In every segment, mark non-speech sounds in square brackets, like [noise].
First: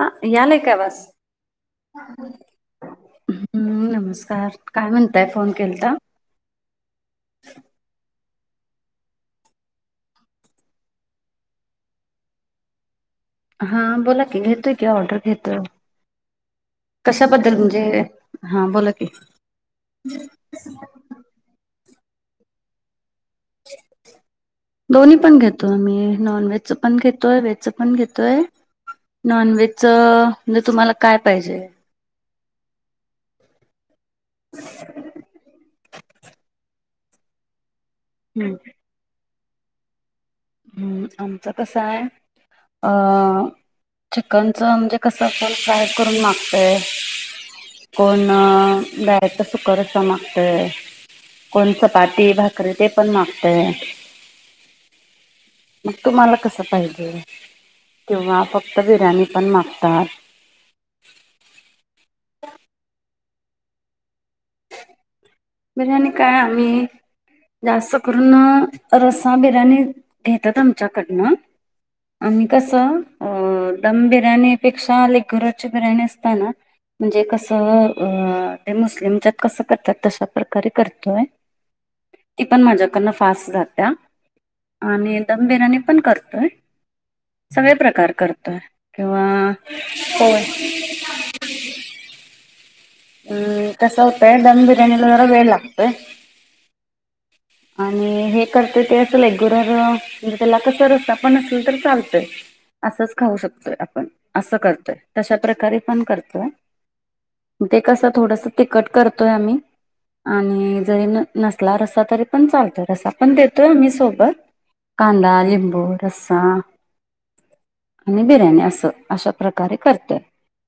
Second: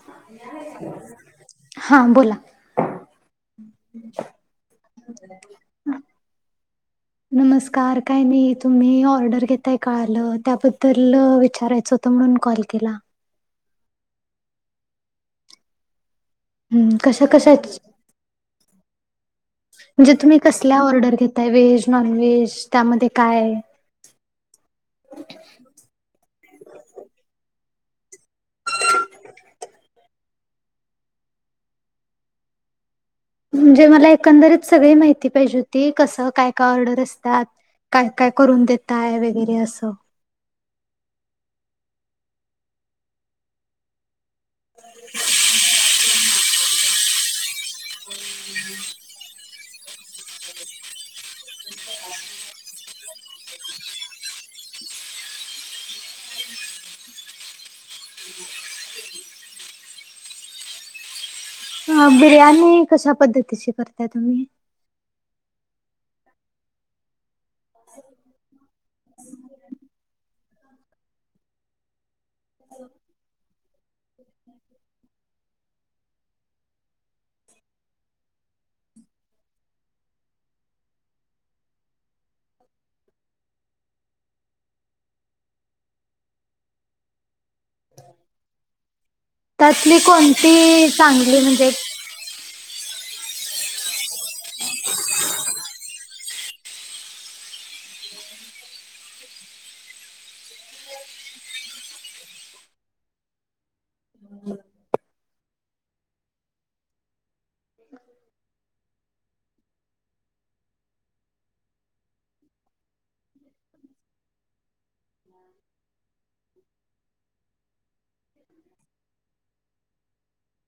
हा यालाय काय बस हां बोला. [unintelligible] हम्म नमस्कार काय म्हणताय फोन केलता. नमस्कार! काय नाही तुम्ही ऑर्डर घेताय कळालं त्याबद्दल विचारायचं होतं म्हणून कॉल केला. हा बोला की घेतोय की ऑर्डर घेतोय. हं कशा कशाबद्दल कशाची म्हणजे हा बोला कि! म्हणजे तुम्ही कसल्या ऑर्डर घेताय व्हेज नॉन व्हेज त्यामध्ये काय? दोन्ही पण घेतो आम्ही नॉन व्हेज च पण घेतोय व्हेज च पण घेतो. य नॉनव्हेज च म्हणजे तुम्हाला काय पाहिजे? म्हणजे मला एकंदरीत सगळी माहिती पाहिजे होती कसं काय काय ऑर्डर असतात? काय काय हम्म करून देताय वगैरे असं हम्म आमचं कसं आहे अं चिकनचं म्हणजे कसं आपण फ्राय करून मागतय [unintelligible] कोण गायचं सुकर असा मागतय कोण चपाती भाकरी ते पण मागतय [inaudible] मग तुम्हाला कसां पाहिजे तेिंव्हा फक्त बिर्याणी पण मागतात अ बिर्याणी कशा पद्धतीची करता तुम्ही बिर्याणी काय आम्ही जास्त करून रसा बिर्याणी घेतात आमच्याकडनं आम् कसं दम बिर्याणीपेक्षा अक घरची बिर्याणी असतना म्हणजे कसं ते मुस्लिमच्यात कसं करतात तशात कार करतोय ती पण माझ्याकड फास्ट जात आणि दम बिर्याणी पण करतोय सगळे प्रकार करतोय किंवा त्यातली कोय कोणती चांगली म्हणजे हम् कसवते धबिरनल तरर बेलगते आणि हे करतय ते असं रेगुलर म्हणजे त्याला कसा रस्ता पण असेल तर चालतय असंच खाऊ शकतोय आपण असं करतोय तशा प्र्रकारे पण करतोय ते कसं थोडस तखट करतोय आम्ही आणि जरी न नसला रसा तरी पण चालतो रसा पण देतोय आम्ही सोबत कांदा लिंबू रसाम आणि बिर्याणी अस अशा प्रकारे करते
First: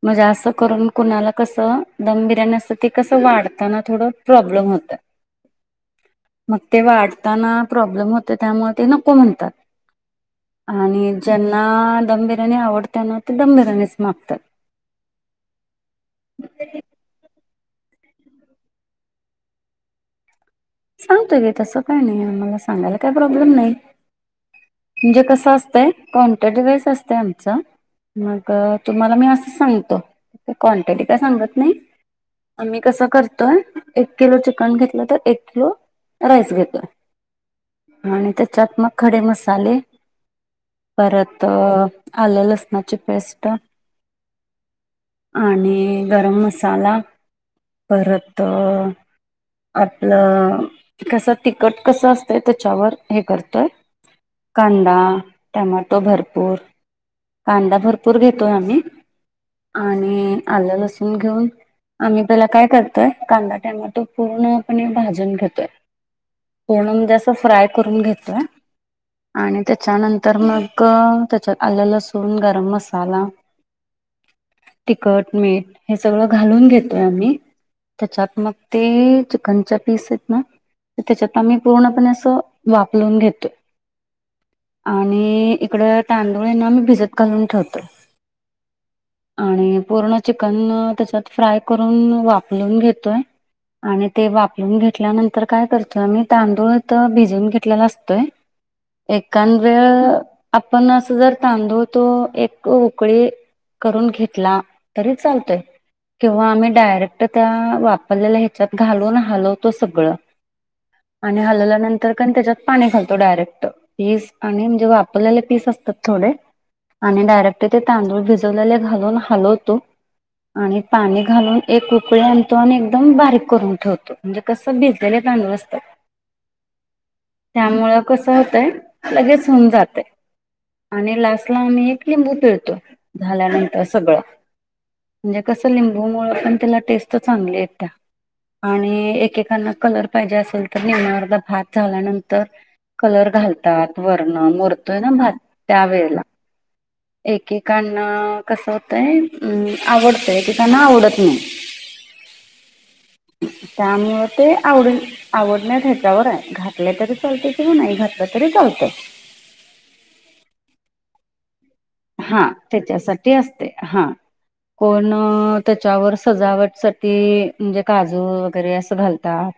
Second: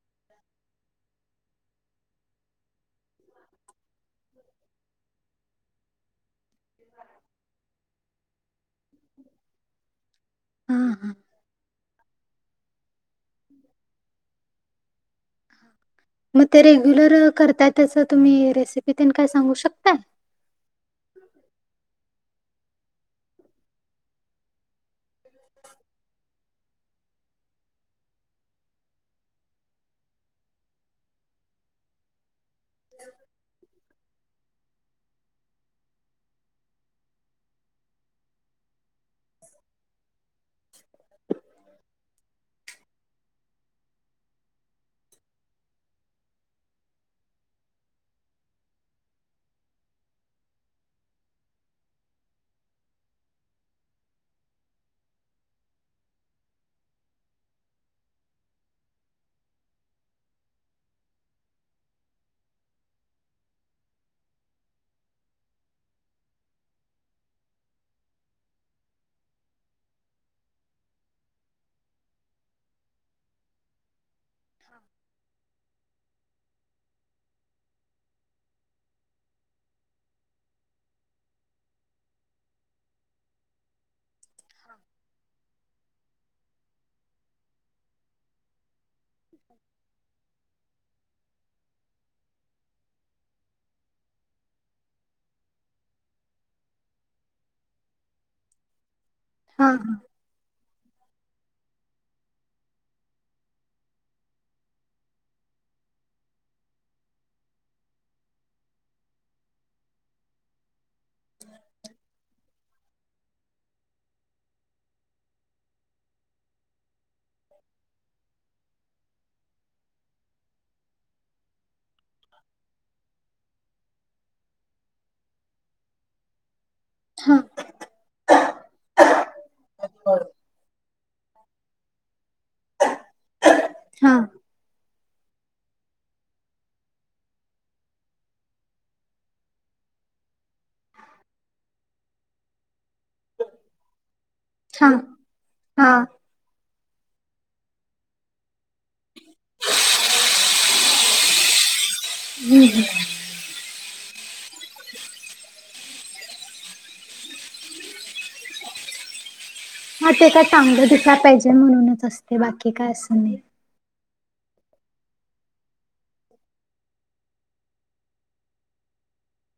म्हणजे असं करून कुणाला कस ब्या कस वाढताना थोड प्रॉब्लेम होत मग ते वाढताना प्रॉब्लेम होते त्यामुळे ते नको म्हणतात हां हां. आणि ज्यांना दम बिर्याणी आवडतना ते दम बिर्याणीच मागतात मग ते रेग्युलर करताय त्याचं तुम्ही रेसिपीत काय सांगू शकताय सांगतोय का तसं काय नाही मला सांगायला काही प्रॉब्लेम नाही म्हणजे कसं असतय कोणत्या डिवाईस असत आमचं मग तुम्हाला मी असं सांगतो ते क्वांटिटी काय सांगत नाही आम्ही कसं करतोय एक किलो चिकन घेत ो त्या चाले परत आलं लसणाची पेस्ट आणि गरम मसाला परत आपलं कस तिकट कसं असतं त्याच्यावर हे करतोय कांदा टमाटो भरपूर कांदा भरपूर घेतोय आम्ही आणि आलं लसूण घेऊन आम्ही पला काय करतोय कांदा टायम तो पूर्णपणे भाजन घेतोय कोणून जास फ्राय करून घ्यायच आणि त्याच्यानंतर मग त्याच्यात आलं लसूण गरम मसाला तखट मीठ हे सगळं घालून घेतोय आम्ही त्याच्यात मग ते चिकनच्या पीस आहेत ना त्याच्यात आम्ही पूर्णपणे असं वापरून घेतो आणि इकड तांदुळना मी भिजत घालून ठेवतो आणि पूर्ण चिकन त्याच्यात फ्राय करून वापरून घेतोय आणि ते वापरून घेतल्यानंतर काय करतोय आमही तांदूळ तर भिजून घेतलेला असतोय ए हां हां. वेळ आपण असं जर तांदव तो एक उकळी करून घेतला तरी चालतोय किंवा आम्ही डायरेक्ट त्या वापरलेल्या ह्याच्यात घालून हालवतो सगळं आणि हलल्यानंतर पण त्याच्यात पाणी घालतो डायरेक्ट पीस आणि म्हजेव आपल्याले पीस असतात थोडे आणि डायरेक्ट ते तांदूळ भिजवलेले घालून हलवतो आणि पाणी घालून एक रकळी आणतो आणि एकदम बारीक करून ठेवतो म्हणजे कसं भिजलेलं त हां. त्यामुळ कस होतंय लगेच होऊन जाते हा आणि लास्टला आम्ही एक लिंबू पिळतो झाल्यानंतर हा सगळं म्हणजे कसं लिंबूमु पण त्याला टेस्ट चांगली आहे त्या आणि एकेकांना कलर पाहिजे असेल तर निमण्यावरला भात झाल्यानंतर कलर घालतात वरण मरतोय ना भात त्या हा वेळेला एकेकांना कसं होतंय अं आवडतंय एकेकांना आवडत नाही ह हम्म हम्म त्यामु ते आवड आवडण्या ह्याच्यावर आहे घातले तरी चालते त नाही घातपातरी लत हा ते काय चांगलं दिसला पाहिजे म्हणूनच असते हा बाकी काय असं त्याच्यासाठी नाही असते हा कोण त्याच्यावर सजावट सा म्हणजे काजू वगैरे असं घालतात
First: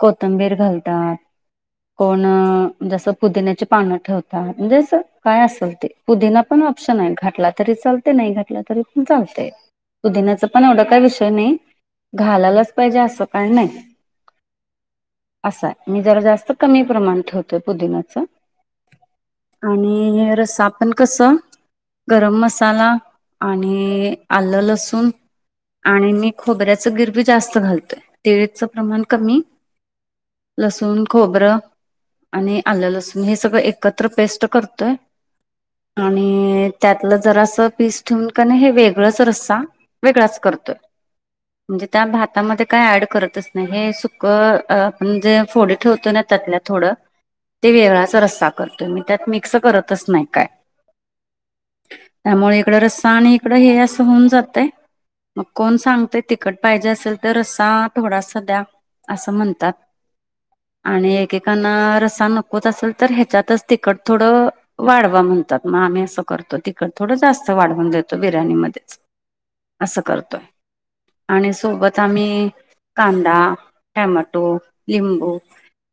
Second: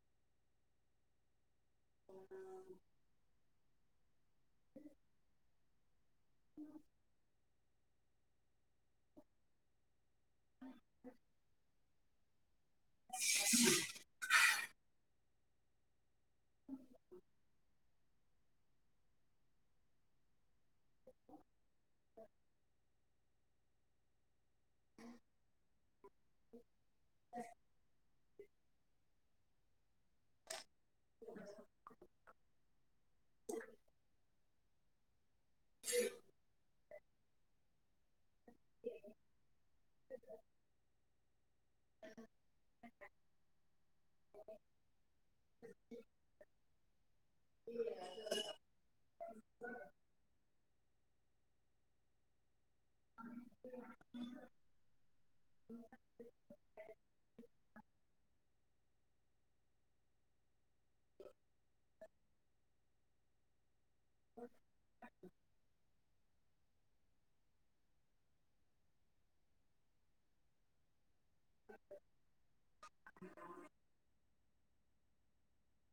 कोथंबीर घालतात कोण जस पुदिन्याची पानं ठेवता म्हणजे काय असल ते पुदिना पण ऑप्शन आहे घटला तरी ल नाही घटलं तरी पण चालते सुुधिनाचं पण एवढा काय विषय नाही घालायलाच पाहिजे असं काण नाही असाय मी जरा जास्त कमी प्रमाण ठेवतोय पुदिन्याच आणि हे रस आपण कस गरम मसाला आणि आलं लसूण आणि मी खोबऱ्याच गिरबी जास्त घालतोय तळीचं प्रमाण कमी लसूण खोबरं आणि आलं लसूण हे सगळं एकत्र पेस्ट करतय आणि त्यातलं जरा असं पीस ठेवून का नाही हे वेगळंच रस्सा वेगळाच करतोय म्हणजे त्या भातामध्ये काय ऍड करतच नाही हे सुकं आपण जे फोडी ठेवतो ना त्यात थोडं ते वेवळाचा रस्सा करतोय मी त्यात मिक्स करतच नाही काय त्यामुळे इकड रस्सा आणि इकडं हे असं होऊन जातय मग कोण सांगतय तिकट पाहिजे असेल तर असा थोडासा द्या असं म्हणतात आणि एकेकांना रसा नकोत असेल तर ह्याच्यातच तिखट थोडं वाढवा म्हणतात मग आम्ही असं करतो तिकड थोडं जास्त वाढवून देतो बिर्याणीमध्येध्ये असं करतोय आणि सोबत आम्ही कांदा टमॅटो लिंबू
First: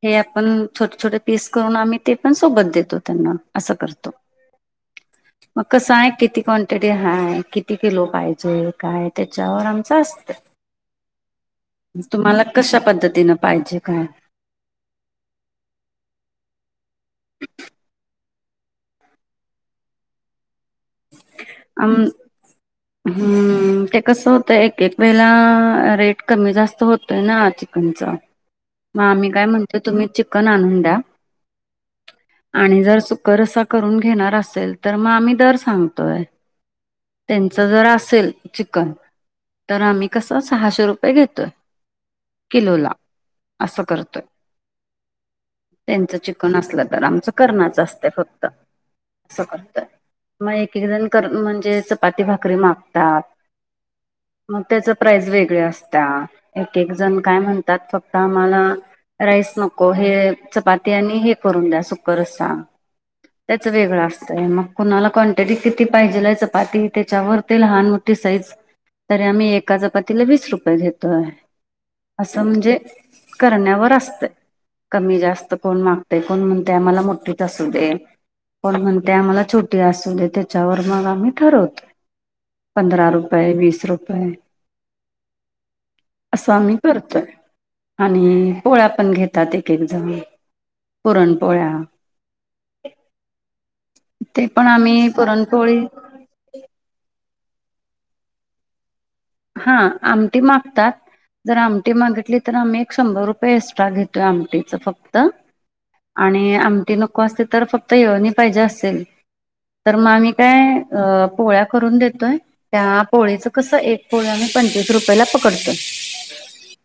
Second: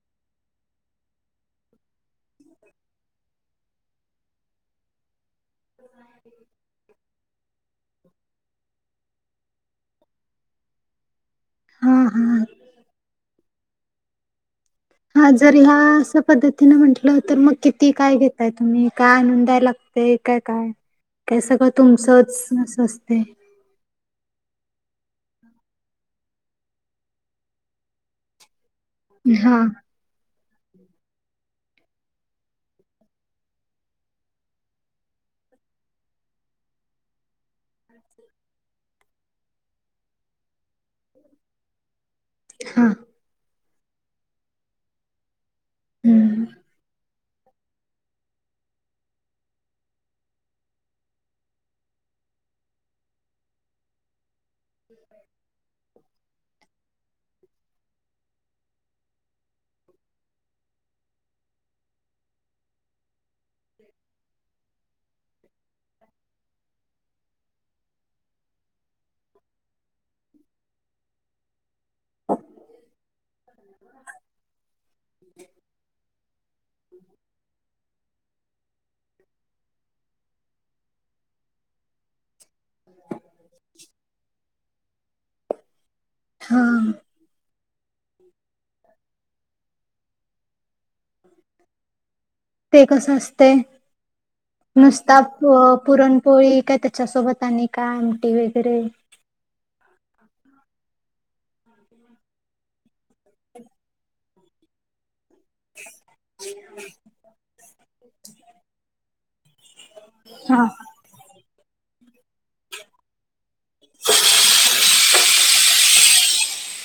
हे आपण छोटे छोटे पीस करून आम्ही ते पण सोबत देतो त्यांना असं करतो मग कसां आहे किती क्वांटिटी हाय किती किलो पाहिजेय काय वर आम अस हा तुम्हाला हा कश पद्धतीन पाहिजे का हा जर ह्या असं पद्धतीने म्हंटलं तर मग किती काय घेत काय तुम्ही काय नोंदाय लागते काय काय काय सगळं अ तुमचंच असं असते हम्म ते कस होत एक एक वेला रेट कमी जास्त होतोय ना चिकनचा मग आम्ही काय हा म्हणतो तुम्ही चिकन आणून द्या आणि जर सुकर करून घेणार असेल तर मग आम्ही दर सांगतो त्यां जर असेल चिकन तर आम्ही कस सहाशे रुपये घेतोय किलो हा ला असं करतोय त्यांच हम्म चिकन असलं तर आमच करच असते फक्त अस करतय मग कि जण कर म्हणजे चपाती भाकरी मागतात मग त्याच प्राईज वेगळे असत एक एक जण काय म्हणतात फक्त आम्हाला राईस नको हे चपाती आणि हे करून द्या सुकरच सांग त्याच वेगळं असतंय मग कुणाला क किती पाहिजेला चपाती त्याच्यावर ते लहान मोठी साईज तरी आम्ही एका चपातीला वीस रुपये घेतो आहे असं म्हणजे करण्यावर असते. कमी जास्त कोण मागते कोण म्हणते आम्हाला मोठीच असू दे. पण म्हणते आम्हाला छोटी असू दे त्याच्यावर मग आम्ही ठरवतोय. पंधरा रुपये, वीस रुपये. असं हा आम्ही करतोय आणि पोळ्या पण घेतात एक-एक जन पुरण पोळ्या ते कसं असतय? ते पण आम्ही का पुरणपोळी पुरणपोळी काय त्याच्यासोबत आणि काय आमटी वगैरे हा आमटी मागतात. जर आमटी मागितली तर आम्ही एक शंभर रुपये एक्स्ट्रा घेतोय आमटीचं फ क्त आणि आमटी नको असते तर फक्त येळवणी पाहिजे असेल तर मग आम्ही हा काय अ पोळ्या करून देतोय त्या पोळीचं कसं एक पोळ्या मी पंचवीस रुपयेला पकडतो.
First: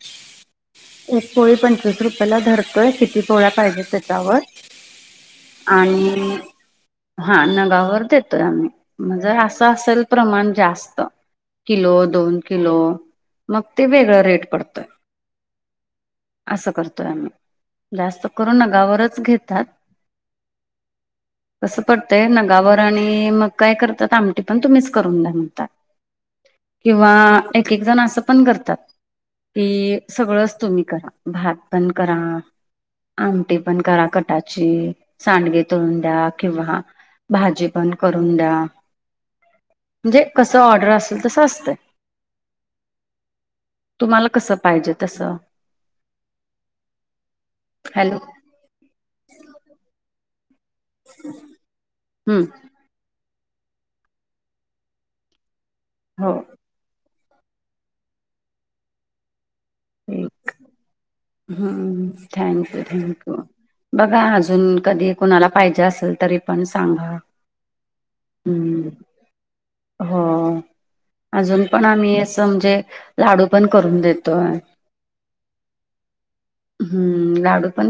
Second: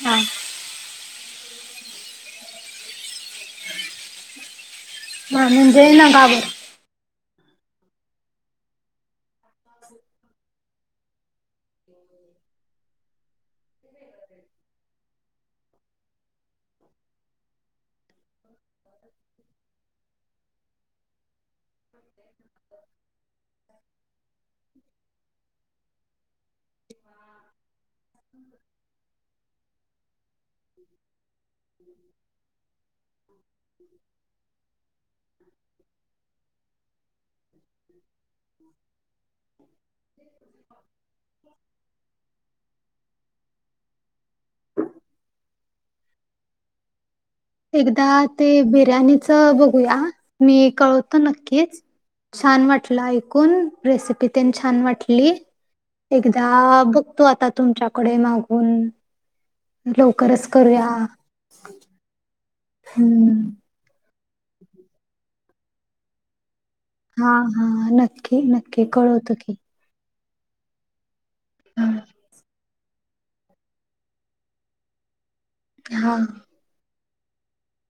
हा [inaudible] एक पोळी पंचवीस रुपयाला ला धरतोय किती पोळ्या पाहिजेत त्याच्यावर हा [inaudible] म्हणजे आणि नगावर हा नगावर देतोय आम्ही म्हणजे असं असेल प्रमाण जास्त किलो दोन किलो मग ते वेगळा रेट पडतय. असं करतोय आम्ही जास्त करून नगावरच घेतात. कसं पडतंय नगावर आणि मग काय करतात आमटी पण तुम्हीच करून दया म्हणतात. किंवा एक-एक जण असं पण करतात. कि सगळंच तुम्ही करा भात पण करा आमटी पण करा कटाची. सांडगे तळन द्या किंवा भाजी पण करून द्या [inaudible] म्हणजे कस ऑर्डर असेल तस अस. ते तुम्हाला कसं पाहिजे तस एकदा ते बिर्याणीच बघूया ह. मी कळवतो नक्कीच हम्म छान वाटलं ऐक कून रेसिपी तेन छान वाटली हो एकदा ब तो आता तुमच्याकडे मागून लवकरच करूया. ह् थँक यू थँक यू हम्म. बघा अजून कधी कुणाला पाहिजे असेल तरी पण सांगा हा, हा नक्की नक्की कळवतो की. हा. अजून पण हम्म. आम्ही असं म्हणजे लाडू पण करून देतोय. हा. ह् लाडू पण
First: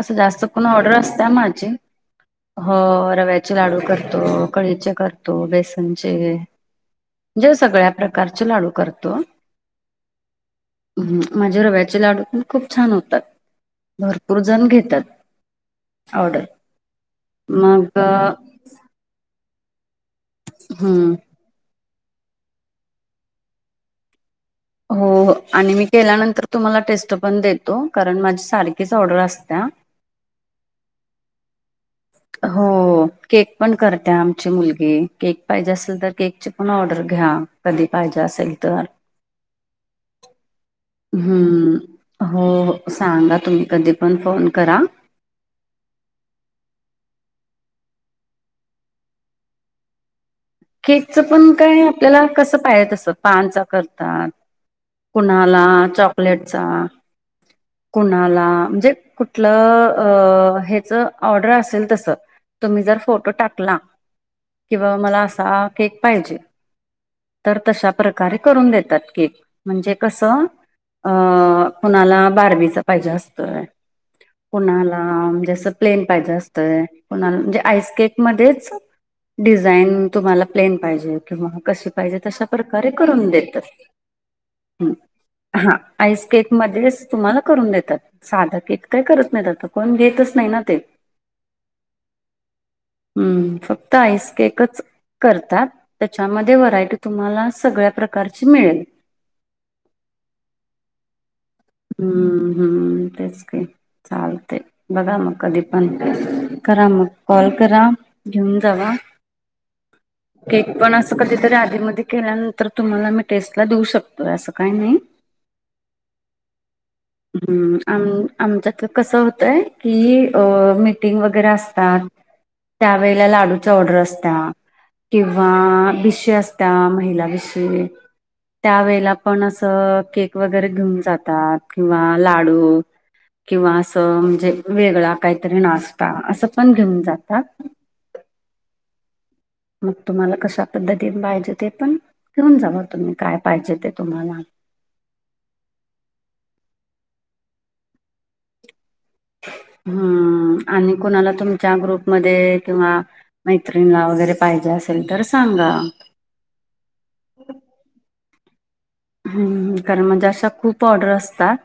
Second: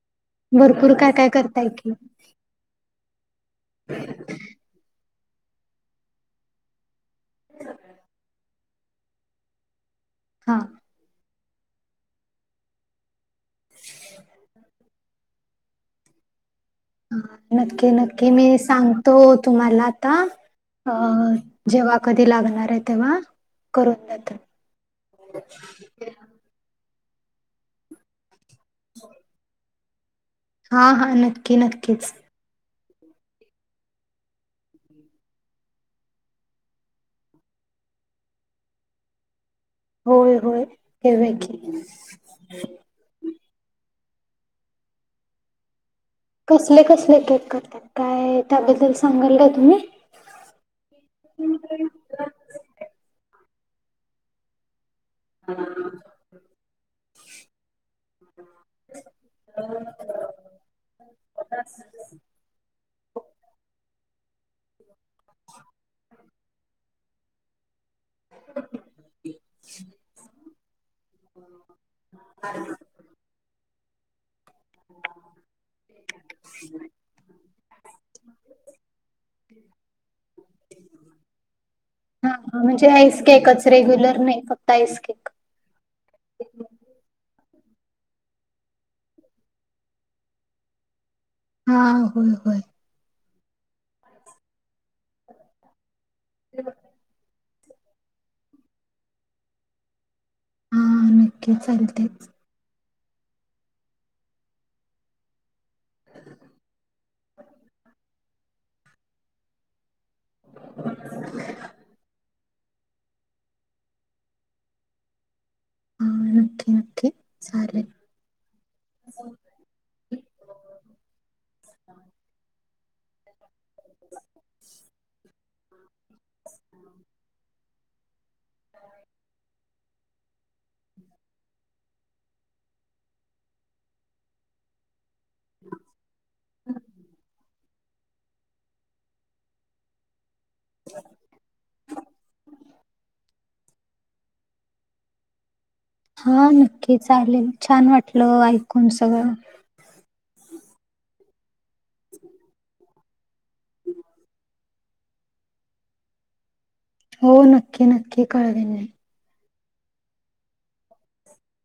अस जास्त कोण भरपूर ऑर्डर काय असत्या काय माझी करताय की [inaudible] हो. रव्याचे लाडू करतो. कळीचे करतो. बेसनचे [inaudible] म्हनजे सगळ्या प्रकारचे लाडू करतो. हा. हम्म. माझे रव्याचे लाडू पण खूप छान होतात. भरपूर जण घेतात. [inaudible] ऑर्डर नक्की मग अ, नक्की मी सांगतो तुम्हाला ता अ हम्म जेव्हा कधी लागणार आहे तेव्हा करून देतात. हो आणि मी केल्यानंतर तुम्हाला टेस्ट पण देतो कारण माझी सारखीच ऑर्डर असत्या हा, हा नक्की नक्कीच. हो केक पण करत्या आमची मुलगी केक पाहिजे असेल तर केकची पण ऑर्डर घ्या कधी पाहिजे असेल तर. होय होय [inaudible] ठेवूया हम्म, की हो सांगा तुम्ही कधी पण फोन करा. कसले कसले केक करत्यात काय त्याबद्दल सांगाल का तुम्ही केकचं पण काय आपल्याला कस पाह्या तसं पानचा करतात कुन्हाला चॉकलेटचा कुणाला म्हणजे कुठलं अ हेच ऑर्डर असेल तस तुम्ही जर फोटो टाकला किंवा मला असा केक पाहिजे तर तशा प्रकारे करून देतात केक म्हणजे कस अ कुणाला बार्बीच पाहिजे असत कुणाला म्हणजे असं प्लेन पाहिजे असतंय कुणाला म्हणजे आईस केकमध्येच डिझाईन तुम्हाला प्लेन पाहिजे किंवा कशी पाहिजे हा तशा हा म्हणजे प्रकारे आईस करून केकच देतात रेग्युलर नाही फक्त आईस केक हा आईस केक मध्येच तुम्हाला करून देतात साध केक काय करत नाही पण घेतच नाही ना ते हा होय होय ह् फक्त आईस केकच करतात त्याच्यामध्ये व्हरायटी तुम्हाला सगळ्या प्रकारचे मिळेल हा नक्की चालतेच हम्म हम्म तेच ते चालते बघा मग कधी करा मग कॉल करा घेऊन जावा केक पण असं कधीतरी आधी मध्ये केल्या तर तुम्हाला मी टेस्टला देऊ शकतोय असं काही नाही ऑल ओके ओके ह् आम आमच्यात कसं होतंय कि अ मिटिंग वगैरे असतात त्यावेळेला लाडूचा ऑर्डर असता किंवा बी चे असता महिला विषयी त्या वेळेला पण असं केक वगैरे घेऊन जातात किंवा लाडू किंवा असं म्हणजे वेगळा काहीतरी नाश्ता असं पण घेऊन जातात मग तुम्हाला कशा पद्धतीने पाहिजे ते पण घेऊन जावा तुम्ही काय पाहिजे ते तुम्हाला हा नक्की चालेल छान वाटलं ऐकून सगळं हम्म आणि कोणाला तुमच्या ग्रुपमध्ये किंवा मैत्रीणीला वगैरे पाहिजे असेल तर सांगा हो नक्की नक्की कळविन मी हम कारण म्हणजे अशा खूप ऑर्डर असतात